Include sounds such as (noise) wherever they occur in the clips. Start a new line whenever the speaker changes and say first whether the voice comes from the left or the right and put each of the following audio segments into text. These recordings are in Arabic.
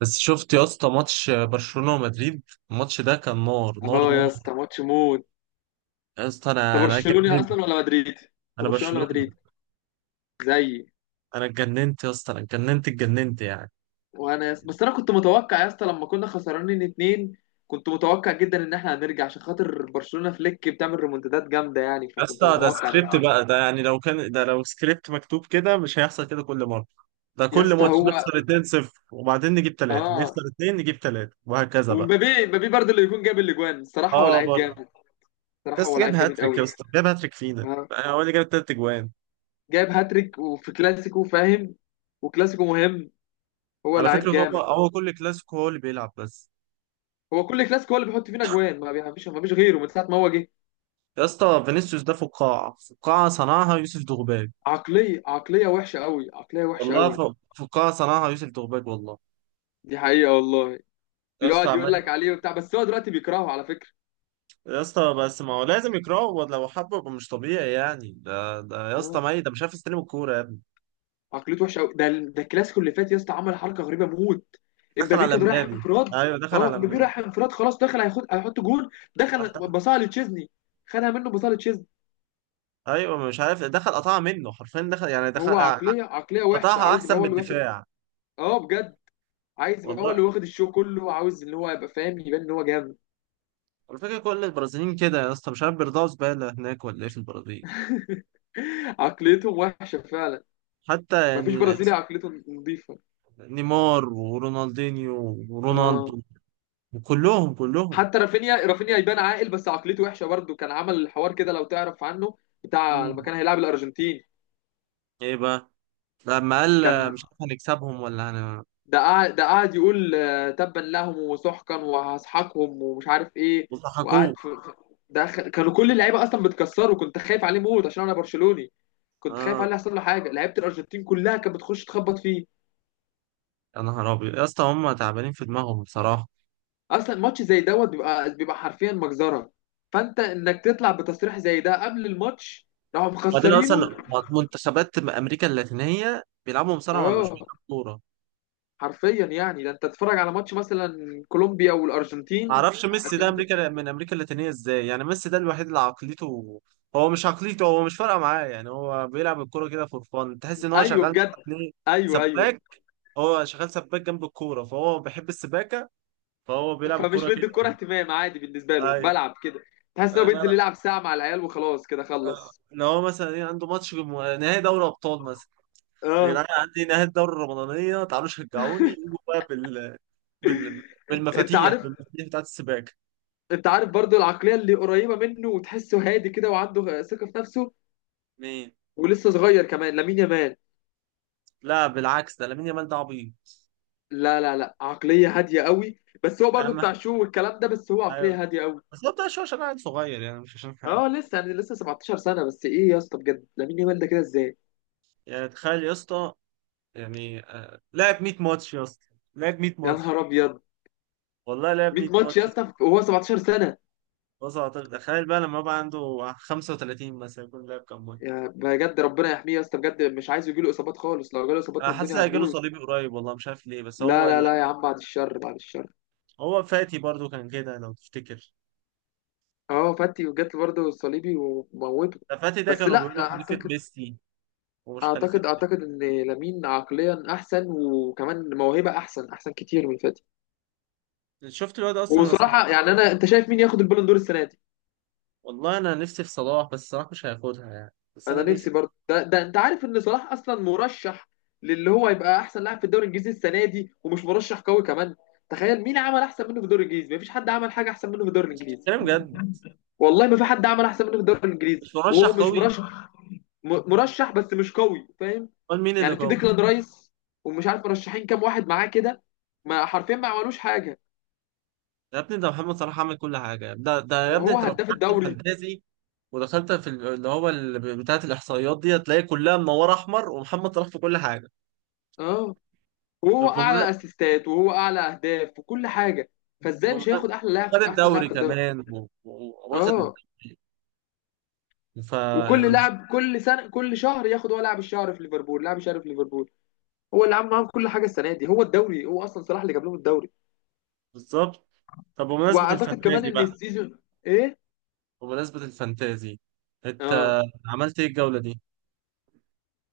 right: بس شفت يا اسطى ماتش برشلونة ومدريد. الماتش ده كان نار نار
left: اه يا
right: نار.
left: اسطى ماتش موت.
right: يا اسطى
left: انت
right: انا
left: برشلوني
right: اتجننت.
left: اصلا ولا مدريدي؟ انت
right: انا
left: برشلوني ولا
right: برشلونة.
left: مدريدي؟ زيي.
right: انا اتجننت يا اسطى، انا اتجننت اتجننت يعني.
left: وانا يا اسطى، بس انا كنت متوقع يا اسطى، لما كنا خسرانين اتنين كنت متوقع جدا ان احنا هنرجع عشان خاطر برشلونة. فليك بتعمل ريمونتادات جامده يعني،
right: يا
left: فكنت
right: اسطى ده
left: متوقع ده.
right: سكريبت بقى، ده يعني لو كان ده لو سكريبت مكتوب كده مش هيحصل كده كل مرة. ده
left: يا
right: كل
left: اسطى
right: ماتش
left: هو
right: نخسر 2-0 وبعدين نجيب 3،
left: اه.
right: نخسر 2 نجيب 3 وهكذا بقى.
left: ومبابي مبابي برضه اللي يكون جاب الاجوان، الصراحه هو
right: اه
left: لعيب
right: برضه.
left: جامد. الصراحه هو
right: بس جاب
left: لعيب جامد
right: هاتريك يا
left: قوي.
right: اسطى، جاب هاتريك فينا،
left: آه.
right: يعني هو اللي جاب التلات اجوان.
left: جايب هاتريك وفي كلاسيكو فاهم، وكلاسيكو مهم. هو
right: على
left: لعيب
right: فكرة هو
left: جامد.
right: هو كل كلاسيكو هو اللي بيلعب بس.
left: هو كل كلاسيكو هو اللي بيحط فينا اجوان، ما بيعملش، ما فيش غيره من ساعه ما هو جه.
right: يا اسطى فينيسيوس ده فقاعة، فقاعة صنعها يوسف دغباج
left: عقلية وحشة قوي، عقلية وحشة
right: والله.
left: قوي.
right: فقاعة صنعها يوسف دغباج والله.
left: دي حقيقة والله.
right: يا اسطى
left: بيقعد يقول لك
right: عمال.
left: عليه وبتاع، بس هو دلوقتي بيكرهه على فكرة.
right: يا اسطى بس ما هو لازم يكرهه، لو حبه يبقى مش طبيعي يعني. ده يا اسطى
left: آه.
right: ميت، ده مش عارف يستلم الكورة يا ابني.
left: عقليته وحشة قوي. ده الكلاسيكو اللي فات يا اسطى عمل حركة غريبة موت.
right: دخل
left: امبابي
right: على
left: كان رايح
right: مبابي،
left: انفراد.
right: ايوه دخل
left: اه
right: على
left: امبابي
right: مبابي.
left: رايح انفراد خلاص، دخل هياخد هيحط جول، دخل
right: راح دخل.
left: بصاله لتشيزني. خدها منه بصاله لتشيزني.
right: ايوه مش عارف، دخل قطعها منه حرفيا، دخل يعني دخل.
left: هو عقلية وحشة،
right: قطعها
left: عاوز يبقى
right: احسن
left: هو
right: من
left: اللي واخد.
right: الدفاع
left: اه بجد. عايز يبقى هو
right: والله.
left: اللي واخد الشو كله، عاوز ان هو يبقى فاهم، يبان ان هو جامد.
right: الفكرة كل البرازيليين كده يا اسطى، مش عارف بيرضعوا زبالة هناك ولا ايه في البرازيل.
left: (laughs) عقليتهم وحشة فعلا.
right: حتى
left: مفيش
right: يعني
left: برازيلي عقليته نظيفة.
right: نيمار ورونالدينيو
left: اه.
right: ورونالدو، كلهم كلهم.
left: حتى رافينيا يبان عاقل بس عقليته وحشه برضه، كان عمل الحوار كده لو تعرف عنه، بتاع
right: مم.
left: لما كان هيلاعب الارجنتين.
right: ايه بقى؟ لما قال
left: كان،
right: مش عارف هنكسبهم ولا هن،
left: ده قاعد يقول تبا لهم وسحقا وهسحقهم ومش عارف ايه.
right: وضحكوه.
left: وقعد كانوا كل اللعيبه اصلا بتكسره، كنت خايف عليه موت عشان انا برشلوني. كنت خايف
right: اه.
left: عليه يحصل له حاجه، لعيبه الارجنتين كلها كانت بتخش تخبط فيه.
right: يا نهار ابيض يا اسطى، هم تعبانين في دماغهم بصراحه.
left: اصلا ماتش زي دوت بيبقى حرفيا مجزره. فانت انك تطلع بتصريح زي ده قبل الماتش، راحوا
right: وبعدين
left: مخسرينه.
right: اصلا منتخبات امريكا اللاتينيه بيلعبوا مصارعه، مش
left: اه
right: بيلعبوا كوره.
left: حرفيا يعني، ده انت تتفرج على ماتش مثلا كولومبيا
right: ما
left: والارجنتين.
right: اعرفش ميسي ده
left: هت-
right: امريكا من امريكا اللاتينيه ازاي، يعني ميسي ده الوحيد اللي عقليته، هو مش عقليته، هو مش فارقه معاه يعني، هو بيلعب الكوره كده فور فان، تحس ان هو
left: ايوه
right: شغال
left: بجد. ايوه، ايوه.
right: سباك. هو شغال سباك جنب الكوره، فهو بيحب السباكه، فهو بيلعب
left: فمش
right: الكوره
left: مدي الكوره
right: كده.
left: اهتمام، عادي بالنسبه له،
right: أيوه.
left: بلعب كده. تحس انه
right: آه،
left: بينزل
right: بقى-
left: يلعب ساعه مع العيال وخلاص كده خلص.
right: ان هو مثلا ايه، عنده ماتش نهائي دوري ابطال مثلا. يا
left: اه.
right: جدعان عندي نهائي الدوري الرمضانيه، تعالوا شجعوني، يجوا بقى بال...
left: انت
right: بالمفاتيح،
left: عارف،
right: بالمفاتيح بتاعت السباكه.
left: انت عارف برضو العقليه اللي قريبه منه وتحسه هادي كده وعنده ثقه في نفسه،
right: مين؟
left: ولسه صغير كمان، لامين يامال.
right: لا بالعكس، ده لامين يامال ده عبيط.
left: لا، لا، لا، عقليه هاديه قوي. بس هو
right: يا
left: برضو بتاع
right: عم
left: شو والكلام ده، بس هو
right: ايوه،
left: عقليه هاديه قوي.
right: بس هو بتاع شويه عشان قاعد صغير يعني، مش عشان حاجه.
left: اه لسه يعني، لسه 17 سنه. بس ايه يا اسطى بجد لامين يامال ده كده ازاي؟
right: يعني تخيل يا اسطى، يعني لعب 100 ماتش يا اسطى، لعب 100
left: يا
right: ماتش.
left: نهار ابيض.
right: والله لعب
left: 100
right: 100
left: ماتش يا
right: ماتش.
left: اسطى وهو 17 سنه.
right: بص، تخيل بقى لما يبقى عنده 35 مثلا، يكون لعب كام ماتش.
left: يا بجد ربنا يحميه يا اسطى بجد، مش عايز يجيله اصابات خالص، لو جاله اصابات
right: انا حاسس
left: الدنيا
right: هيجيله
left: هتبوظ.
right: صليبي قريب والله، مش عارف ليه، بس
left: لا، لا، لا يا عم، بعد الشر، بعد الشر.
right: هو فاتي برضو كان كده لو تفتكر.
left: اه فاتي، وجات برضه الصليبي وموته.
right: ده فاتي ده
left: بس
right: كانوا
left: لا
right: بيقولوا خليفة
left: اعتقد،
right: ميسي، ومش خليفة
left: اعتقد، اعتقد لامين عقليا احسن، وكمان موهبه احسن كتير من فاتي.
right: ميسي. شفت الواد اصلا الاسمراني.
left: وصراحه يعني، انا، انت شايف مين ياخد البالون دور السنه دي؟
right: والله انا نفسي في صلاح، بس صلاح مش هياخدها يعني، بس
left: انا
right: انا نفسي.
left: نفسي برضه. ده انت عارف ان صلاح اصلا مرشح للي هو يبقى احسن لاعب في الدوري الانجليزي السنه دي، ومش مرشح قوي كمان. تخيل، مين عمل احسن منه في الدوري الانجليزي؟ مفيش حد عمل حاجه احسن منه في الدوري
right: مش
left: الانجليزي.
right: بتتكلم جد؟
left: والله ما في حد عمل احسن منه في الدوري الانجليزي،
right: مش
left: وهو
right: مرشح
left: مش
right: قوي؟
left: مرشح. مرشح بس مش قوي، فاهم.
right: امال مين اللي
left: يعني في
right: قوي؟
left: ديكلان رايس، ومش عارف مرشحين كام واحد معاه كده. ما حرفيا ما عملوش حاجه.
right: يا ابني ده محمد صلاح عمل كل حاجة. ده يا ابني،
left: وهو
right: انت لو
left: هداف
right: فتحت
left: الدوري.
right: الفانتازي ودخلت في بتاعة الإحصائيات دي، هتلاقي كلها منورة أحمر ومحمد صلاح في كل حاجة.
left: اه. وهو
right: طب
left: اعلى اسيستات، وهو اعلى اهداف، وكل حاجه. فازاي مش هياخد احلى لاعب،
right: وخد
left: احسن لاعب
right: الدوري
left: في الدوري؟
right: كمان، واخد
left: اه.
right: الدوري. ف يعني
left: وكل
right: مش
left: لاعب، كل سنه، كل شهر ياخد، هو لاعب الشهر في ليفربول، لاعب الشهر في ليفربول. هو اللي عامل معاهم كل حاجه السنه دي، هو الدوري، هو اصلا صلاح اللي جاب لهم الدوري.
right: بالظبط. طب بمناسبة
left: واعتقد كمان
right: الفانتازي
left: ان
right: بقى،
left: السيزون. ايه؟
right: بمناسبة الفانتازي، انت
left: اه.
right: عملت ايه الجولة دي؟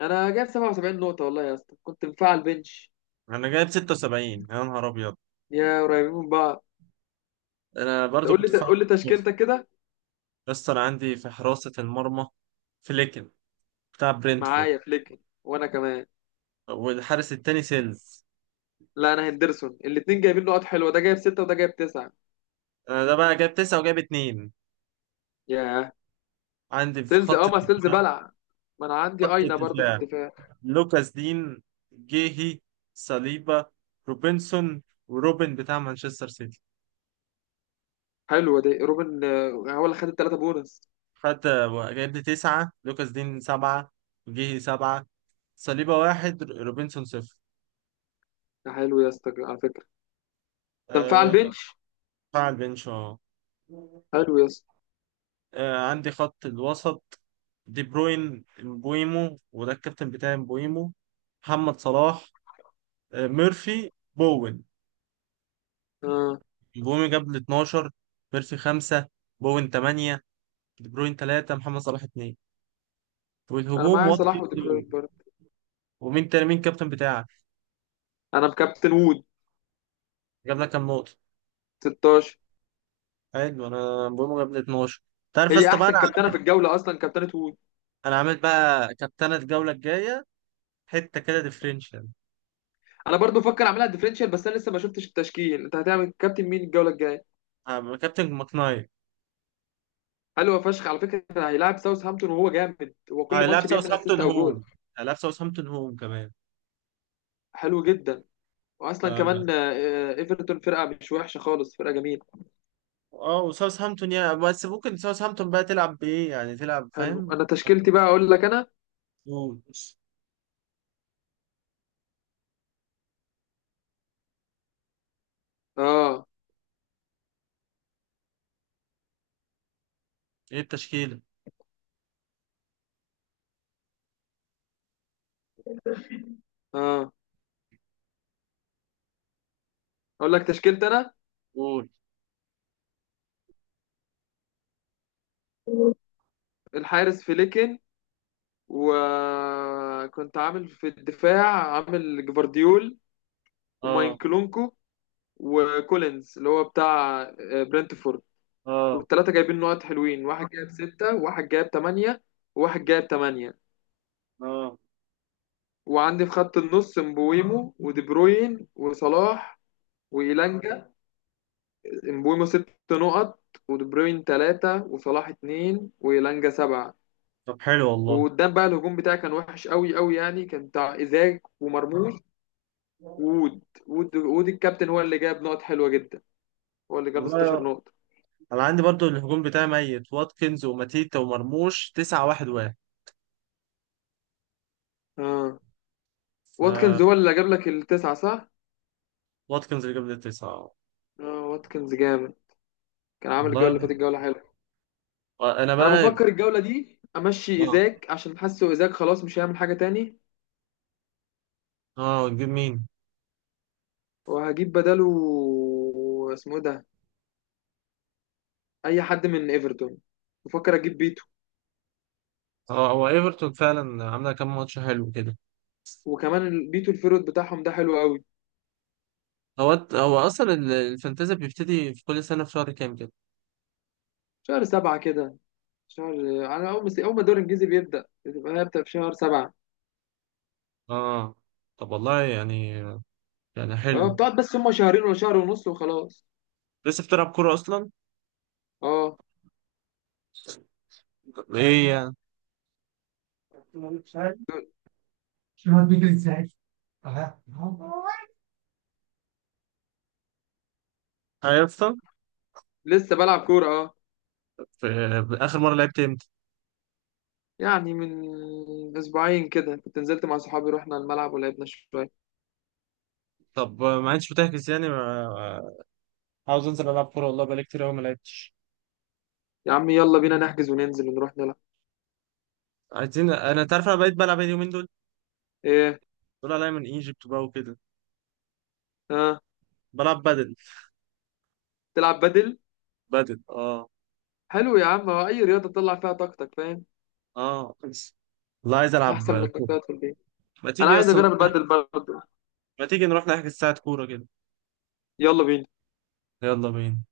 left: انا جايب 77 نقطه والله يا اسطى، كنت مفعل بنش.
right: انا جايب 76. يا نهار ابيض.
left: يا قريبين من بعض.
right: انا برضو
left: تقول لي،
right: كنت فاهم.
left: تقول لي تشكيلتك كده.
right: بس انا عندي في حراسة المرمى فليكن، بتاع برينتفورد،
left: معايا فليك وانا كمان.
right: والحارس التاني سيلز.
left: لا، انا هندرسون. الاثنين جايبين نقط حلوه، ده جايب سته وده جايب تسعه.
right: انا ده بقى جايب تسعة وجايب اتنين.
left: ياه.
right: عندي في
left: سيلز،
right: خط،
left: اه ما سيلز بلع. ما انا عندي
right: خط
left: اينا برضه في
right: الدفاع،
left: الدفاع.
right: لوكاس دين، جيهي، صليبا، روبنسون، وروبن بتاع مانشستر سيتي.
left: حلوه دي روبن، آه، هو اللي خد الثلاثه بونص.
right: خد، جايب لي تسعة، لوكاس دين سبعة، جيهي سبعة، صليبا واحد، روبنسون صفر.
left: ده حلو يا اسطى على فكرة، تنفع
right: أه،
left: البنش.
right: دفاع البنش اه.
left: حلو يا اسطى.
right: عندي خط الوسط، دي بروين، مبويمو، وده الكابتن بتاعي مبويمو، محمد صلاح، ميرفي، بوين.
left: آه.
right: مبويمو جاب لي 12، ميرفي 5، بوين 8، دي بروين 3، محمد صلاح 2.
left: انا
right: والهجوم
left: معايا صلاح ودي بروين برضه.
right: ومين تاني، مين الكابتن بتاعك؟
left: انا مكابتن وود.
right: جاب لك كام نقطة؟
left: 16.
right: حلو، انا بقول جاب لي 12. تعرف يا
left: هي
right: اسطى بقى
left: احسن
right: انا،
left: كابتنه في الجوله اصلا، كابتنه وود.
right: انا عامل بقى كابتنة الجولة الجاية حتة كده ديفرنشال.
left: انا برضو بفكر اعملها ديفرنشال، بس انا لسه ما شفتش التشكيل. انت هتعمل كابتن مين الجوله الجايه؟
right: كابتن ماكناير.
left: حلو فشخ على فكره، هيلاعب ساوثهامبتون وهو جامد، هو كل
right: هيلعب
left: ماتش بيعمل اسيست
right: ساوثهامبتون
left: او جول.
right: هوم، هيلعب ساوثهامبتون هوم كمان.
left: حلو جدا. واصلا كمان،
right: ف-
left: ايفرتون فرقه مش وحشه خالص، فرقه جميله.
right: اه وساوثهامبتون يعني، بس ممكن ساوثهامبتون بقى تلعب بايه يعني، تلعب
left: حلو.
right: فاهم.
left: انا تشكيلتي بقى اقول لك انا.
right: قول،
left: اه،
right: ايه التشكيلة؟
left: اه. اقول لك تشكيلتي انا.
right: قول.
left: الحارس فليكن. وكنت عامل في الدفاع، عامل جفارديول،
right: اه.
left: وماينكلونكو، وكولينز اللي هو بتاع برنتفورد.
right: اه.
left: والثلاثة جايبين نقط حلوين، واحد جايب ستة وواحد جايب تمانية وواحد جايب تمانية.
right: اه.
left: وعندي في خط النص مبويمو ودي بروين وصلاح وإيلانجا. مبويمو ست نقط، ودي بروين تلاتة، وصلاح اتنين، وإيلانجا سبعة.
right: طب حلو والله.
left: وقدام بقى، الهجوم بتاعي كان وحش قوي قوي يعني، كان بتاع إيزاك ومرموش. وود الكابتن هو اللي جاب نقط حلوة جدا، هو اللي جاب 16
right: والله
left: نقطة.
right: انا عندي برضو الهجوم بتاعي ميت، واتكنز وماتيتا ومرموش، تسعة واحد واحد.
left: اه
right: ف
left: واتكنز هو اللي جاب لك التسعة، صح؟
right: واتكنز اللي جاب لي التسعة.
left: اه واتكنز جامد، كان عامل الجولة اللي فاتت
right: والله.
left: جولة حلوة.
right: انا
left: انا
right: بقى،
left: بفكر الجولة دي امشي
right: اه.
left: ايزاك، عشان حاسه ايزاك خلاص مش هيعمل حاجة تاني.
right: اه تجيب مين؟
left: وهجيب بداله. اسمه إيه ده؟ اي حد من ايفرتون. بفكر اجيب بيتو.
right: اه هو ايفرتون فعلا عامله كام ماتش حلو كده.
left: وكمان بيتو الفيرود بتاعهم ده حلو قوي.
right: هو اصلا الفانتازي بيبتدي في كل سنه في شهر كام كده.
left: شهر سبعة كده. شهر، على اول ما الدوري الانجليزي بيبدأ، بتبقى هي بتبقى في شهر سبعة.
right: اه. طب والله يعني، يعني
left: اه
right: حلو.
left: بتقعد بس، هما شهرين ولا شهر ونص وخلاص.
right: لسه بتلعب كوره اصلا؟
left: اه
right: ايه يعني؟ ايوه يا اسطى.
left: لسه بلعب كورة اه.
right: اخر مره لعبت امتى؟
left: يعني من اسبوعين كده، كنت نزلت مع صحابي، رحنا الملعب ولعبنا شوية.
right: طب ما انتش بتحجز يعني ما... عاوز انزل العب كوره والله، بقالي كتير قوي ما لعبتش.
left: يا عم يلا بينا نحجز وننزل ونروح نلعب.
right: عايزين، انا تعرف انا بقيت بلعب ايه اليومين دول؟
left: ايه؟
right: دول عليا من ايجيبت بقى وكده.
left: ها، آه.
right: بلعب بدل.
left: تلعب بدل.
right: بدل اه.
left: حلو يا عم، هو اي رياضة تطلع فيها طاقتك، فاهم.
right: اه بس. والله عايز
left: احسن من
right: العب
left: انك
right: كوره.
left: تقعد في البيت.
right: ما
left: انا
right: تيجي
left: عايز
right: اصلا؟
left: اجرب البدل برضه.
right: ما تيجي نروح نحجز ساعه كوره كده؟
left: يلا بينا.
right: يلا بينا.